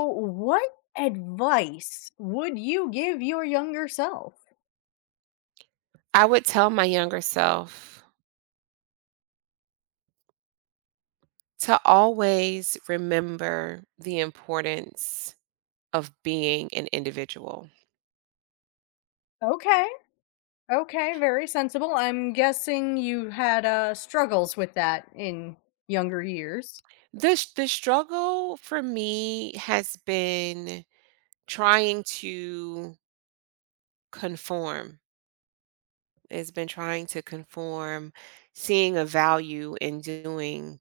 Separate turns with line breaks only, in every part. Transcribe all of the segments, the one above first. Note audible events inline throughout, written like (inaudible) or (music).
What advice would you give your younger self?
I would tell my younger self to always remember the importance of being an individual.
Okay, okay, very sensible. I'm guessing you had struggles with that in younger years.
The struggle for me has been trying to conform, conform, seeing a value in doing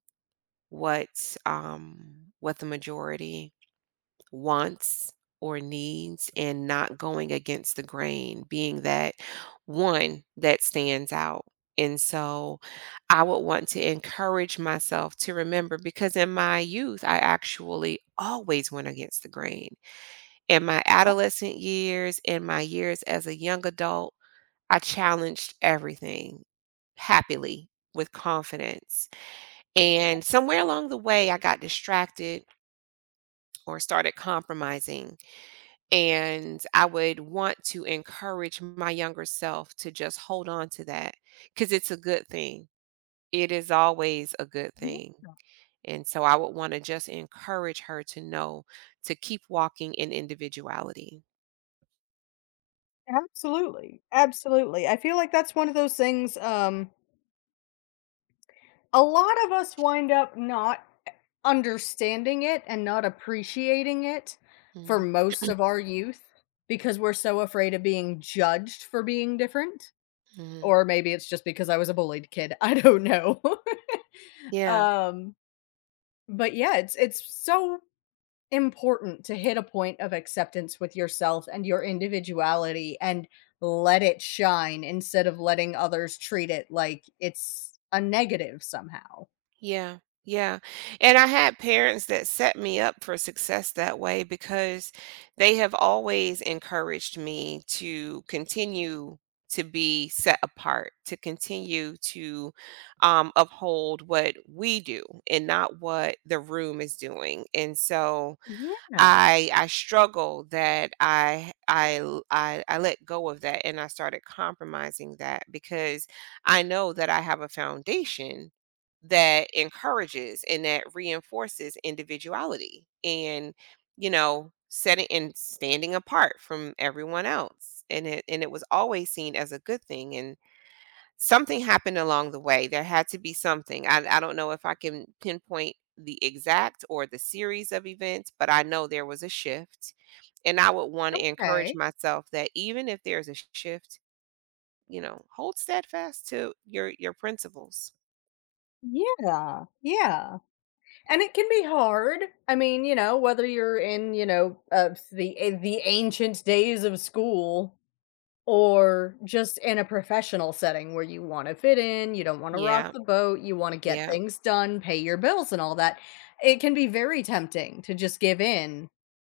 what the majority wants or needs and not going against the grain, being that one that stands out. And so I would want to encourage myself to remember because in my youth, I actually always went against the grain. In my
Oh,
adolescent years, in my years as a young adult, I challenged everything happily with confidence. And somewhere along the way, I got distracted or started compromising and I would want to encourage my younger self to just hold on to that because it's a good thing. It is always a good
yeah,
thing. And so I would want to just encourage her to know to keep walking in individuality.
absolutely. Absolutely. I feel like that's one of those things. A lot of us wind up not understanding it and not appreciating it for
Mhm,
most of our youth because we're so afraid of being judged for being different.
mhm.
Or maybe it's just because I was a bullied kid. (laughs) I don't know. (laughs)
Yeah.
um, but yeah, it's so important to hit a point of acceptance with yourself and your individuality and let it shine instead of letting others treat it like it's a negative somehow.
Yeah, yeah. And I had parents that set me up for success that way because they have always encouraged me to continue to be set apart, to continue to uphold what we do and not what the room is doing. And so,
Yeah.
I struggle that I l- I let go of that and I started compromising that because I know that I have a foundation that encourages and that reinforces individuality and you know setting and standing apart from everyone else and it was always seen as a good thing and something happened along the way. There had to be something. I don't know if I can pinpoint the exact or the series of events, but I know there was a shift. And I would want to encourage
Okay.
myself that even if there's a shift, you know, hold steadfast to your principles.
Yeah. Yeah. And it can be hard. I mean, you know, whether you're in, you know, the the ancient days of school, or just in a professional setting where you wanna fit in, you don't wanna rock
Yeah,
the boat, you wanna get
yeah,
things done, pay your bills and all that. It can be very tempting to just give in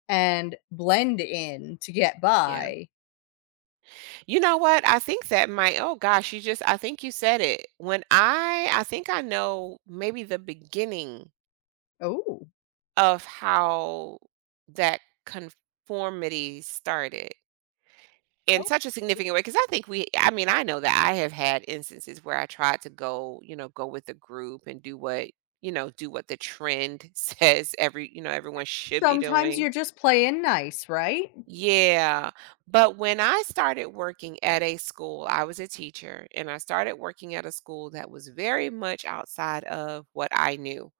and blend in to get
yeah.
by.
You know what? I think that might, oh gosh, you just, I think you said it. I think I know maybe the beginning
Ooh.
of how that conformity started in
Oh.
such a significant way because I think we I mean, I know that I have had instances where I tried to go, you know, go with a group and do what, you know, do what the trend (laughs) says every, you know, everyone should be
Sometimes
doing.
you're just playing nice, right?
Yeah. But when I started working at a school, I was a teacher and I started working at a school that was very much outside of what I knew.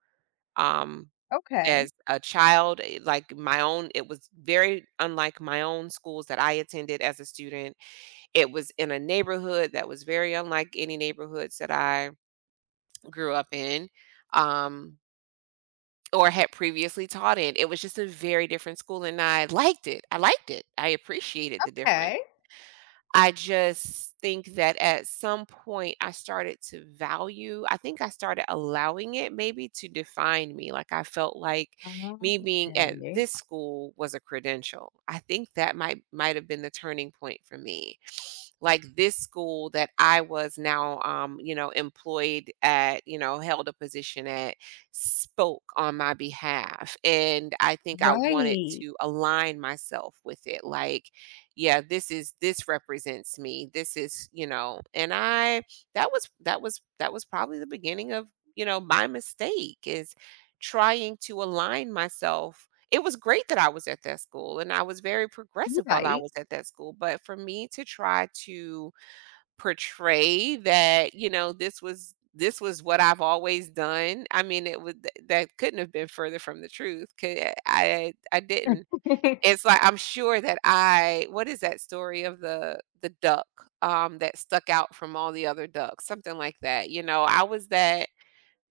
Um,
Okay,
as a child, like my own, it was very unlike my own schools that I attended as a student. It was in a neighborhood that was very unlike any neighborhoods that I grew up in, um, or had previously taught in. It was just a very different school, and I liked it. I liked it. I appreciated the difference.
okay.
I just think that at some point I started to value, I think I started allowing it maybe to define me. Like I felt like me being at
Okay.
this school was a credential. I think that might have been the turning point for me, like this school that I was now, you know, employed at, you know, held a position at, spoke on my behalf. And I think I wanted
Right,
to align myself with it. Like, yeah, this is, this represents me. This is, you know, and I, that was probably the beginning of, you know, my mistake is trying to align myself. It was great that I was at that school, and I was very progressive while I
right.
was at that school, but for me to try to portray that, you know, this was what I've always done, I mean, it was th that couldn't have been further from the truth, 'cau I didn't.
(laughs)
It's like, I'm sure that I, what is that story of the duck, that stuck out from all the other ducks? Something like that, you know,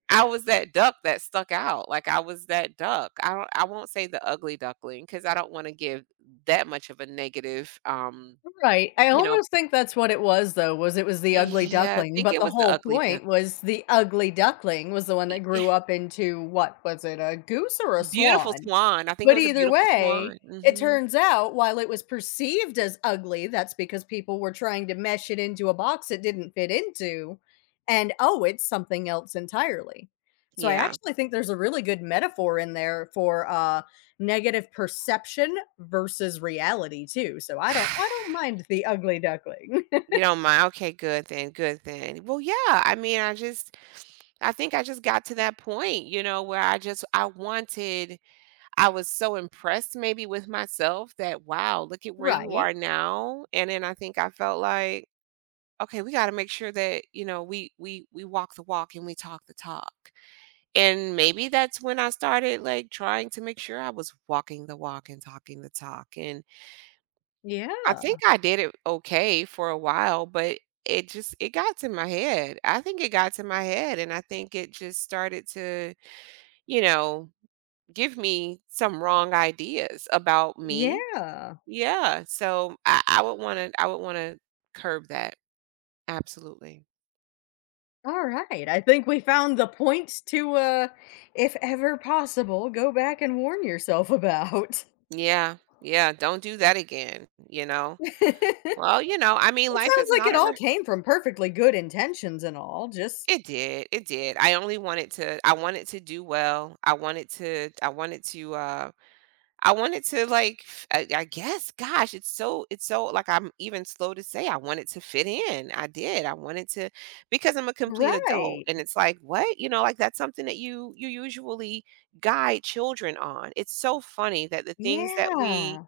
I was that duck that stuck out, like, I was that duck. I won't say the ugly duckling because I don't wanna give that much of a negative,
Right, I
you know.
almost think that's what it was, though, was it was The Ugly
Yeah, I
Duckling,
think
but
it
the
was the
whole
ugly duck.
point was the ugly duckling was the one
E
that
eh
grew up into what was it, a goose or a
Beautiful
swan?
swan, I think it
But
was a
either
beautiful
way,
swan.
it
Mhm.
turns out while it was perceived as ugly, that's because people were trying to mesh it into a box it didn't fit into, and, oh, it's something else entirely. So I
Yeah.
actually think there's a really good metaphor in there for, negative perception versus reality too, so I
(sighs)
don't mind the ugly duckling. (laughs)
You don't mind? Okay, good then, good then. Well, yeah, I mean, I just, I think I just got to that point, you know, where I wanted, I was so impressed maybe with myself that, wow, look at where you
Right.
are now. And then I think I felt like, okay, we got to make sure that, you know, we walk the walk and we talk the talk. And maybe that's when I started like trying to make sure I was walking the walk and talking the talk. And I
Yeah.
think I did it okay for a while, but it got to my head. I think it got to my head and I think it just started to, you know, give me some wrong ideas about me.
Yeah.
Yeah, so I would wanna curb that, absolutely.
All right. I think we found the points to, if ever possible, go back and warn yourself about.
Yeah, yeah, don't do that again, you
(laughs)
know?
It
Well, you know, I mean, life
sounds
is
like
not
it
a
all
re-
came from perfectly good intentions and all. Just
It did, it did. I only wanted to, I wanted to, I wanted to, like, f I guess, gosh, it's so, it's so, like, I'm even slow to say I wanted to fit in. I did. I wanted to because I'm a complete adult,
right.
and it's like, "What?" You know, like, that's something that you usually guide children on. It's so funny that the things that
Yeah.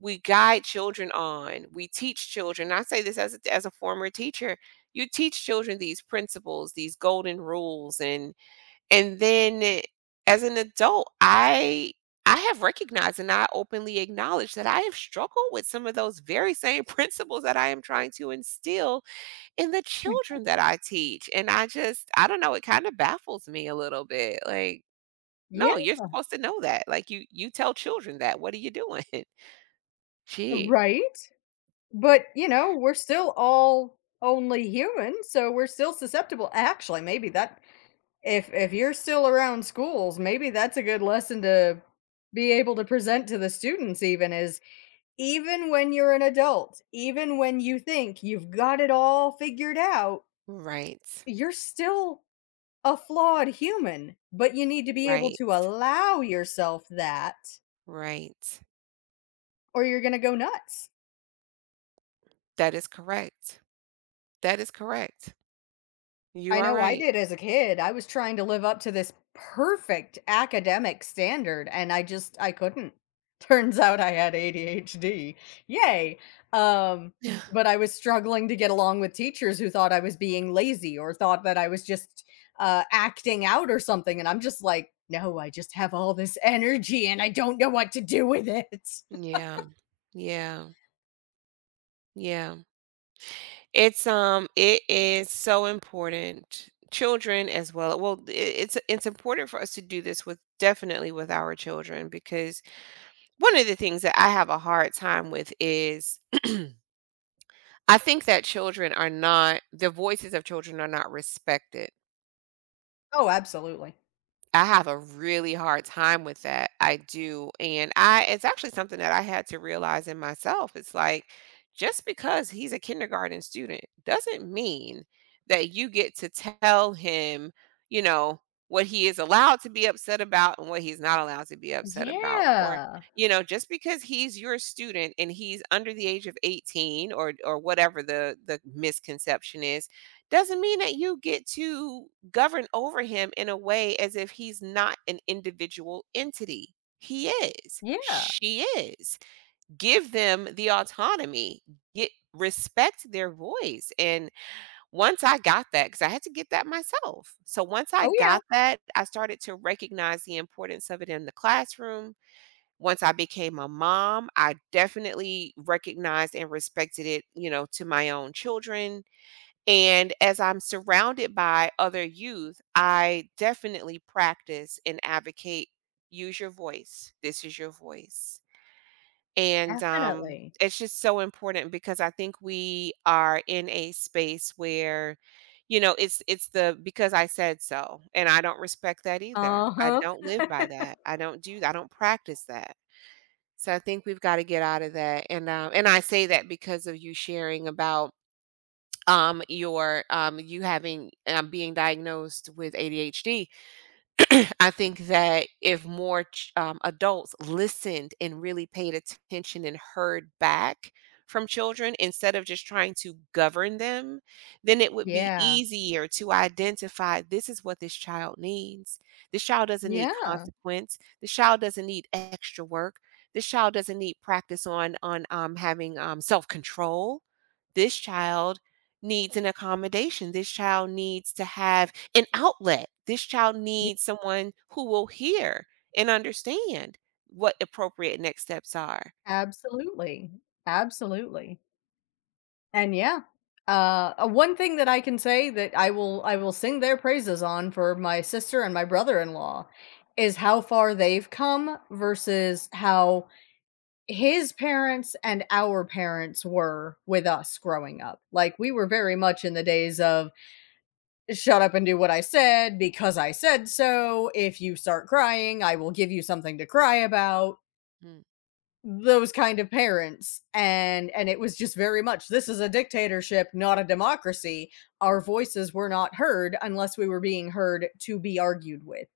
we guide children on, we teach children. And I say this as a former teacher, you teach children these principles, these golden rules, and and then eh, as an adult, I have recognized and I openly acknowledge that I have struggled with some of those very same (laughs) principles that I am trying to instill in the children that I teach. And I don't know, it kind of baffles me a little bit. Like,
Yeah.
no, you're supposed to know that. Like you tell children that. What are you doing? (laughs) Gee.
Right. But, you know, we're still all only human, so we're still susceptible. Actually, maybe that if you're still around schools, maybe that's a good lesson to be able to present to the students even is, even when you're an adult, even when you think you've got it all figured out,
Right.
you're still a flawed human, but you need to be able
Right.
to allow yourself that,
Right.
or you're gonna go nuts.
That is correct. That is correct. You
I
are
know I
right.
did as a kid. I was trying to live up to this perfect academic standard and I just I couldn't. (laughs) Turns out I had ADHD. Yay. Um
(sighs)
but I was struggling to get along with teachers who thought I was being lazy or thought that I was just acting out or something and I'm just like, "No, I just have all this energy and I don't know what to do with it."
Yeah. Yeah. Yeah. It's, it is so important. Children as well. Well, I it's important for us to do this with, definitely with our children because one of the things that I have a hard time with is I think that children are not the voices of children are not respected.
Oh, absolutely.
I have a really hard time with that. I do. And I it's actually something that I had to realize in myself. It's like just because he's a kindergarten student doesn't mean that you get to tell him, you know, what he is allowed to be upset about and what he's not allowed to be upset about. Or,
Yeah.
you know, just because he's your student and he's under the age of 18 or whatever the misconception is, doesn't mean that you get to govern over him in a way as if he's not an individual entity. He is.
Yeah.
She is. Give them the autonomy. Get, respect their voice. And once I got that, because I had to get that myself. So once I
Oh, yeah.
got that, I started to recognize the importance of it in the classroom. Once I became a mom, I definitely recognized and respected it, you know, to my own children and as I'm surrounded by other youth, I definitely practice and advocate, use your voice. This is your voice. And
Definitely.
it's just so important because I think we are in a space where you know it's the because I said so and I don't respect that either, I
Uh-huh.
don't live by
(laughs)
that, I don't practice that, so I think we've got to get out of that. And I say that because of you sharing about your, you having, being diagnosed with ADHD. (clears throat) I think that if more adults listened and really paid attention and heard back from children instead of just trying to govern them, then it would be
Yeah.
easier to identify this is what this child needs. This child doesn't need
Yeah.
consequence. This child doesn't need extra work. This child doesn't need practice on having, self control. This child needs an accommodation. This child needs to have an outlet. This child
Ye
needs someone who will hear and understand what appropriate next steps are.
absolutely. Absolutely. And yeah, one thing that I can say that I will sing their praises on for my sister and my brother-in-law is how far they've come versus how his parents and our parents were with us growing up. Like we were very much in the days of shut up and do what I said because I said so. If you start crying, I will give you something to cry about.
Mm.
Those kind of parents, and it was just very much this is a dictatorship, not a democracy. Our voices were not heard unless we were being heard to be argued with.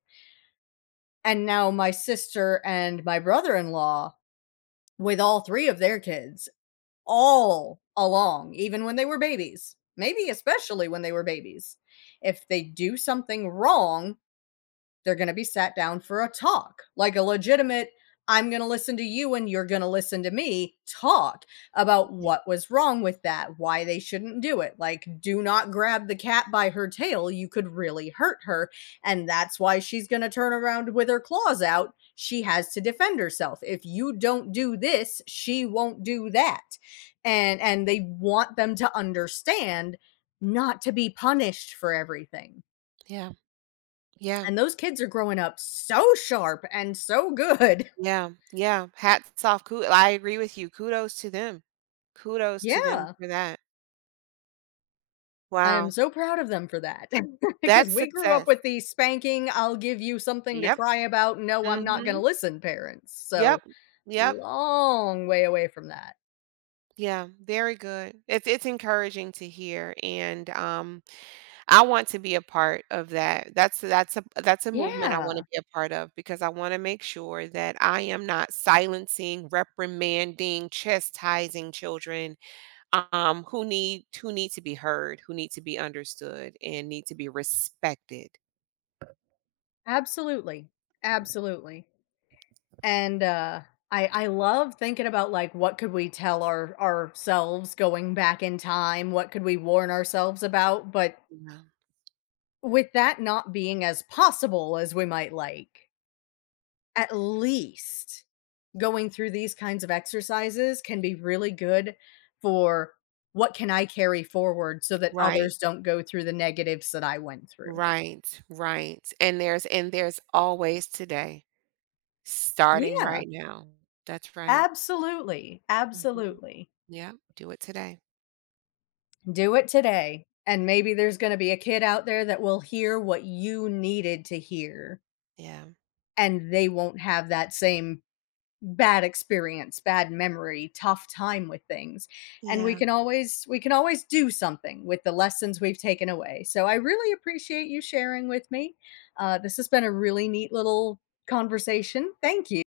And now my sister and my brother-in-law, with all 3 of their kids, all along, even when they were babies, maybe especially when they were babies, if they do something wrong, they're going to be sat down for a talk, like a legitimate, I'm going to listen to you and you're going to listen to me talk about
Yeah.
what was wrong with that, why they shouldn't do it. Like, do not grab the cat by her tail. You could really hurt her. And that's why she's going to turn around with her claws out. She has to defend herself. If you don't do this, she won't do that. And they want them to understand not to be punished for everything.
Yeah. Yeah.
And those kids are growing up so sharp and so good. (laughs)
Yeah. Yeah. Hats off. Ku- I agree with you. Kudos to them. Kudos to them
Yeah.
for that.
I am
Wow.
so proud of them for that (laughs) because
That's
we grew up
success.
with the spanking, I'll give you something to
Yep.
cry about, no, I'm not gonna
Hmm.
listen parents. So,
Yep. Yep.
long way away from that.
Yeah. Very good. It's encouraging to hear. And I want to be a part of that. That's, that's a movement I want to
Yeah,
be a part of because I want to make sure that I am not silencing, reprimanding, chastising children who need, who need to be heard, who need to be understood and need to be respected.
absolutely, absolutely. And, I love thinking about, like, what could we tell ourselves going back in time? What could we warn ourselves about? But
Yeah.
with that not being as possible as we might like, at least going through these kinds of exercises can be really good for what can I carry forward so that
Right,
others don't go through the negatives that I went through.
right, right, and there's always today, starting
Yeah,
right now. That's right.
absolutely,
Mhm.
absolutely.
Yep, do it today.
Do it today, and maybe there's gonna be a kid out there that will hear what you needed to hear,
Yeah.
and they won't have that same bad experience, bad memory, tough time with things. And we
Yeah.
can always we can always do something with the lessons we've taken away. So I really appreciate you sharing with me. This has been a really neat little conversation. Thank you.